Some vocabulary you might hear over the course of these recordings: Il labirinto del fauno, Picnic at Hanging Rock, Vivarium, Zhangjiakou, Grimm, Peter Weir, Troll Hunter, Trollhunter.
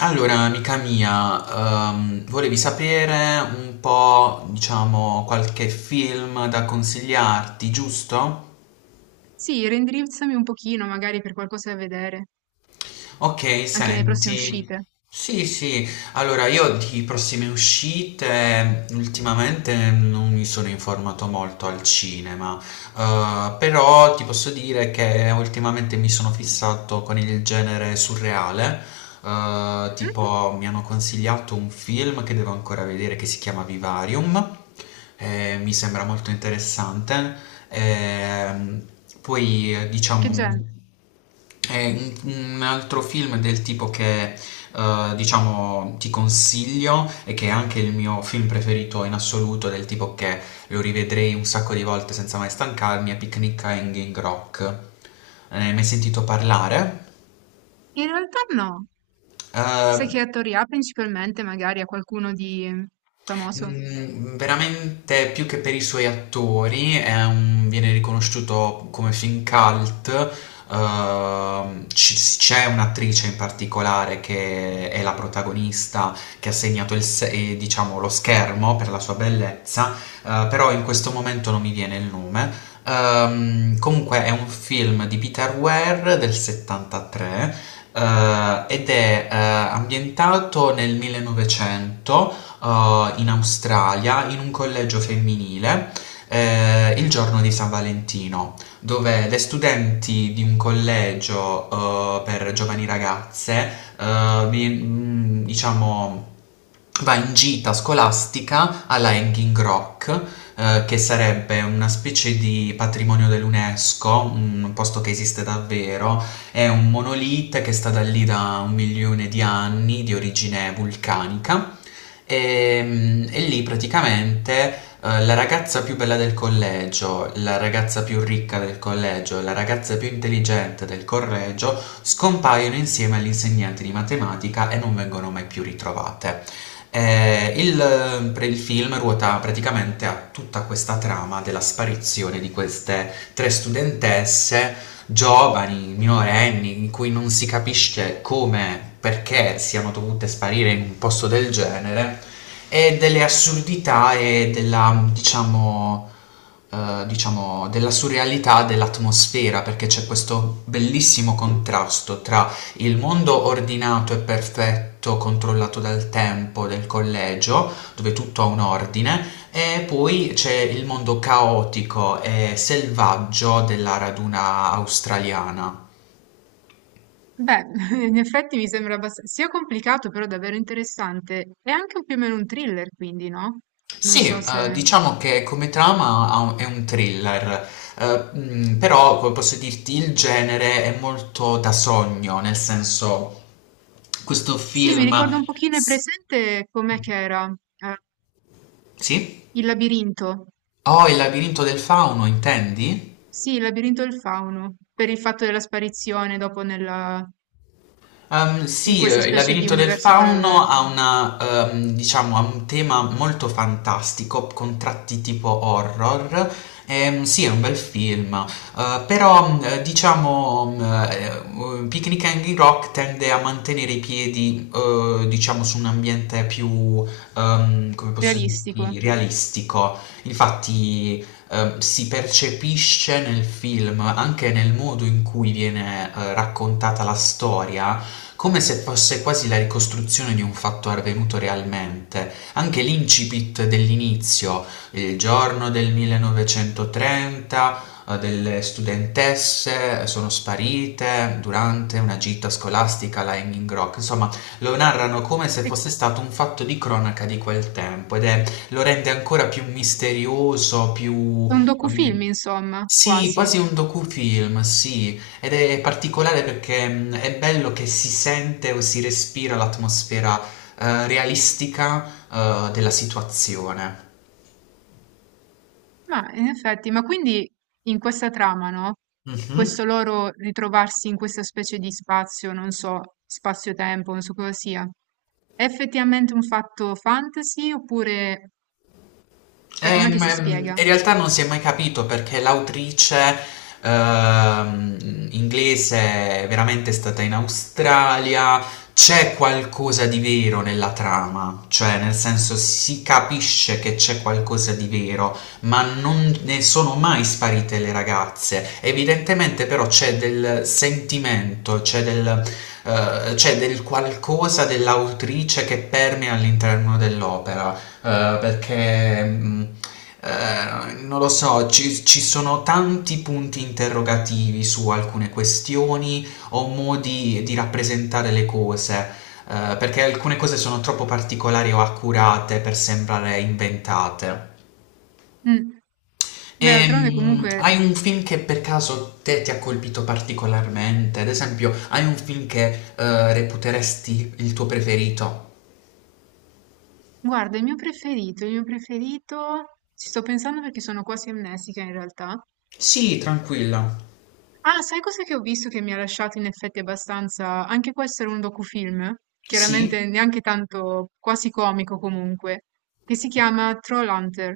Allora, amica mia, volevi sapere un po', diciamo, qualche film da consigliarti, giusto? Sì, reindirizzami un pochino, magari per qualcosa da vedere, Ok, anche nelle prossime senti. uscite. Sì, sì. Allora, io di prossime uscite ultimamente non mi sono informato molto al cinema, però ti posso dire che ultimamente mi sono fissato con il genere surreale. Mm? Tipo, mi hanno consigliato un film che devo ancora vedere che si chiama Vivarium. Mi sembra molto interessante. Ehm, Poi, Che genere? diciamo. È un altro film del tipo che, diciamo, ti consiglio e che è anche il mio film preferito in assoluto, del tipo che lo rivedrei un sacco di volte senza mai stancarmi, è Picnic a Hanging Rock. Ne hai mai sentito parlare? In realtà no. Sai Eh, che attori ha principalmente, magari a qualcuno di famoso? Veramente più che per i suoi attori, viene riconosciuto come film cult. C'è un'attrice in particolare che è la protagonista che ha segnato il se- diciamo, lo schermo per la sua bellezza, però in questo momento non mi viene il nome. Comunque è un film di Peter Weir del 73, ed è ambientato nel 1900, in Australia in un collegio femminile, il giorno di San Valentino, dove le studenti di un collegio, per giovani ragazze, diciamo, va in gita scolastica alla Hanging Rock, che sarebbe una specie di patrimonio dell'UNESCO, un posto che esiste davvero, è un monolite che è stata lì da un milione di anni, di origine vulcanica, e lì praticamente, la ragazza più bella del collegio, la ragazza più ricca del collegio, la ragazza più intelligente del collegio scompaiono insieme all'insegnante di matematica e non vengono mai più ritrovate. Per il film ruota praticamente a tutta questa trama della sparizione di queste tre studentesse giovani, minorenni, in cui non si capisce come, perché siano dovute sparire in un posto del genere, e delle assurdità e diciamo, della surrealità dell'atmosfera, perché c'è questo bellissimo contrasto tra il mondo ordinato e perfetto controllato dal tempo del collegio, dove tutto ha un ordine, e poi c'è il mondo caotico e selvaggio della raduna australiana. Beh, in effetti mi sembra abbastanza sia complicato, però davvero interessante. È anche un più o meno un thriller, quindi, no? Non Sì, so se... diciamo che come trama è un thriller, però come posso dirti il genere è molto da sogno, nel senso questo Sì, mi film... ricordo un pochino, è s- presente com'è che era? Eh, Sì? il labirinto. Oh, il labirinto del fauno, intendi? Sì, il labirinto del fauno, per il fatto della sparizione dopo nella... in Sì, questa il specie di labirinto del universo fauno parallelo, diciamo, ha un tema molto fantastico, con tratti tipo horror. Sì, è un bel film. Però, diciamo, Picnic Hanging Rock tende a mantenere i piedi, diciamo, su un ambiente più, come posso realistico. dirti, realistico. Infatti, si percepisce nel film, anche nel modo in cui viene, raccontata la storia come se fosse quasi la ricostruzione di un fatto avvenuto realmente. Anche l'incipit dell'inizio, il giorno del 1930, delle studentesse sono sparite durante una gita scolastica alla Hanging Rock. Insomma, lo narrano come se È fosse stato un fatto di cronaca di quel tempo ed è, lo rende ancora più misterioso, più... un docufilm, mm, insomma, sì, quasi. quasi un docufilm, sì, ed è particolare perché è bello che si sente o si respira l'atmosfera, realistica, della situazione. Ma in effetti, ma quindi in questa trama, no? Mhm. Questo loro ritrovarsi in questa specie di spazio, non so, spazio-tempo, non so cosa sia. È effettivamente un fatto fantasy oppure, cioè, com'è che si spiega? In realtà non si è mai capito perché l'autrice, ehm, inglese, è veramente stata in Australia. C'è qualcosa di vero nella trama, cioè nel senso si capisce che c'è qualcosa di vero, ma non ne sono mai sparite le ragazze. Evidentemente però c'è del sentimento, c'è del qualcosa dell'autrice che permea all'interno dell'opera, perché non lo so, ci sono tanti punti interrogativi su alcune questioni o modi di rappresentare le cose, perché alcune cose sono troppo particolari o accurate per sembrare inventate. Mm. Beh, E, d'altronde comunque, hai un film che per caso te ti ha colpito particolarmente? Ad esempio, hai un film che reputeresti il tuo preferito? guarda, il mio preferito, ci sto pensando perché sono quasi amnestica in realtà. Sì, tranquilla. Ah, sai cosa che ho visto che mi ha lasciato in effetti abbastanza? Anche questo era un docufilm, Sì? chiaramente neanche tanto quasi comico comunque, che si chiama Trollhunter,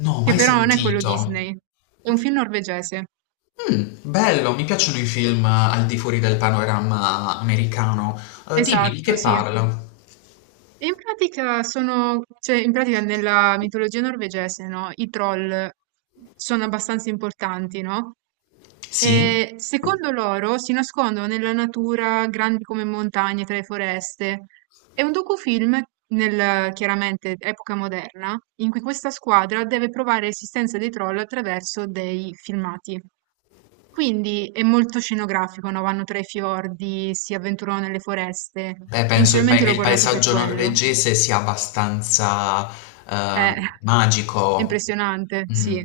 No, che mai però non è quello sentito. Disney, è un film norvegese. Mh, Bello, mi piacciono i film al di fuori del panorama americano. Dimmi di Esatto, che sì. parla? E in pratica cioè in pratica nella mitologia norvegese, no, i troll sono abbastanza importanti, no? Sì? E secondo loro si nascondono nella natura, grandi come montagne, tra le foreste. È un docufilm, nel, chiaramente epoca moderna, in cui questa squadra deve provare l'esistenza dei troll attraverso dei filmati. Quindi è molto scenografico, no? Vanno tra i fiordi, si avventurano nelle foreste. Beh, penso il pae Principalmente che l'ho il guardato per paesaggio quello. norvegese sia abbastanza, È magico. impressionante, Mh, sì.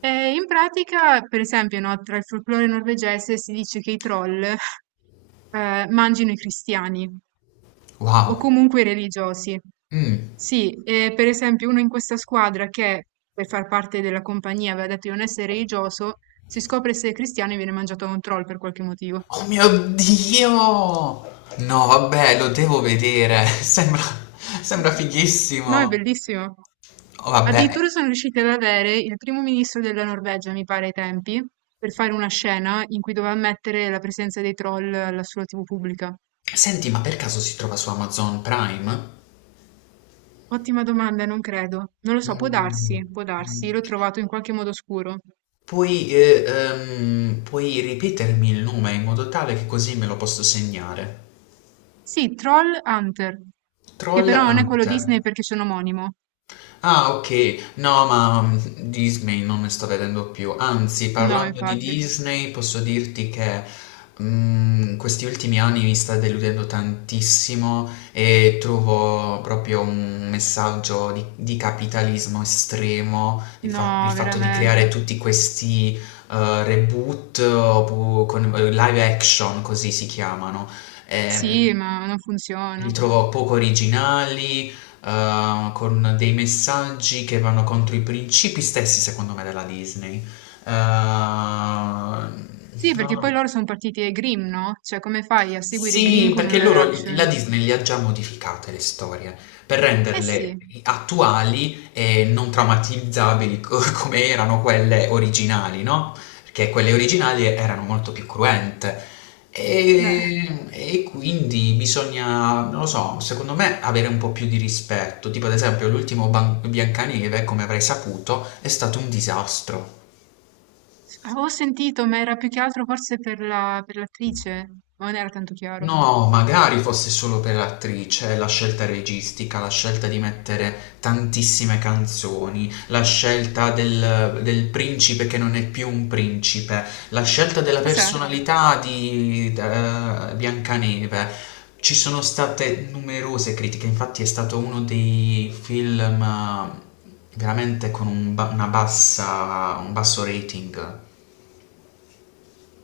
E in pratica, per esempio, no, tra il folklore norvegese si dice che i troll mangino i cristiani o wow. comunque i religiosi. Mh. Sì, e per esempio uno in questa squadra che per far parte della compagnia aveva detto di non essere religioso, si scopre essere cristiano e viene mangiato da un troll per qualche motivo. Oh mio Dio! No, vabbè, lo devo vedere. Sembra No, è fighissimo. bellissimo. Oh, vabbè. Addirittura sono riusciti ad avere il primo ministro della Norvegia, mi pare ai tempi, per fare una scena in cui doveva ammettere la presenza dei troll alla sua TV pubblica. Senti, ma per caso si trova su Amazon Prime? Ottima domanda, non credo. Non lo so, Mh, può darsi, mh. l'ho trovato in qualche modo oscuro. Puoi ripetermi il nome in modo tale che così me lo posso segnare. Sì, Troll Hunter, che Troll però non è quello Disney Hunter. perché sono omonimo. Ah, ok. No, ma Disney non ne sto vedendo più. Anzi, No, parlando di infatti. Disney, posso dirti che questi ultimi anni mi sta deludendo tantissimo e trovo proprio un messaggio di capitalismo estremo, il No, fatto di creare veramente. tutti questi reboot, con live action, così si chiamano. Sì, Ehm, ma non Li funziona. trovo poco originali, con dei messaggi che vanno contro i principi stessi, secondo me, della Disney. Sì, Non lo perché poi so. loro sono partiti ai Grimm, no? Cioè, come fai a seguire Grimm Sì, con un perché live la action? Disney li ha già modificate le storie per Eh sì, renderle attuali e non traumatizzabili come erano quelle originali, no? Perché quelle originali erano molto più cruente. beh, E quindi bisogna, non lo so, secondo me avere un po' più di rispetto. Tipo, ad esempio, l'ultimo Biancaneve, come avrai saputo, è stato un disastro. avevo sentito, ma era più che altro forse per la, per l'attrice, ma non era tanto chiaro. No, magari fosse solo per l'attrice, la scelta registica, la scelta di mettere tantissime canzoni, la scelta del principe che non è più un principe, la scelta della Cos'è? personalità di Biancaneve. Ci sono state numerose critiche, infatti è stato uno dei film veramente con un ba- una bassa, un basso rating.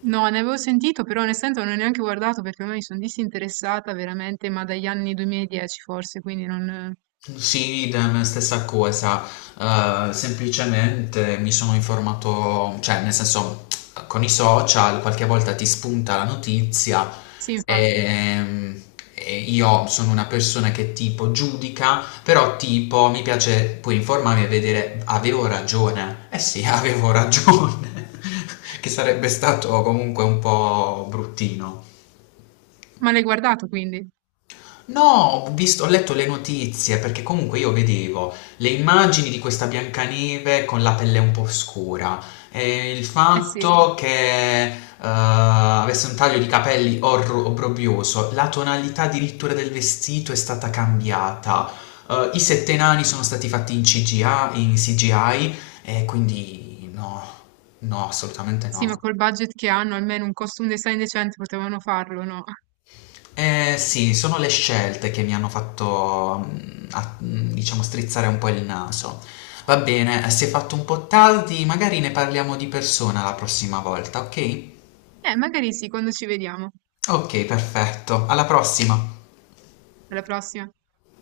No, ne avevo sentito, però onestamente non ho neanche guardato perché ormai mi sono disinteressata veramente, ma dagli anni 2010 forse, quindi non... Sì, la stessa cosa. Semplicemente mi sono informato, cioè nel senso con i social qualche volta ti spunta la notizia, Sì, infatti. e, e io sono una persona che tipo giudica, però tipo mi piace poi informarmi e vedere avevo ragione, eh sì, avevo ragione, che sarebbe stato comunque un po' bruttino. Ma l'hai guardato quindi? No, ho visto, ho letto le notizie perché comunque io vedevo le immagini di questa Biancaneve con la pelle un po' scura e il Eh sì. fatto che avesse un taglio di capelli obbrobrioso, la tonalità addirittura del vestito è stata cambiata, i sette nani sono stati fatti in CGI e quindi no, no, assolutamente Sì, ma no. col budget che hanno, almeno un costume design decente potevano farlo, no? Eh sì, sono le scelte che mi hanno fatto, diciamo, strizzare un po' il naso. Va bene, si è fatto un po' tardi, magari ne parliamo di persona la prossima volta, ok? Magari sì, quando ci vediamo. Ok, perfetto. Alla prossima. Alla prossima.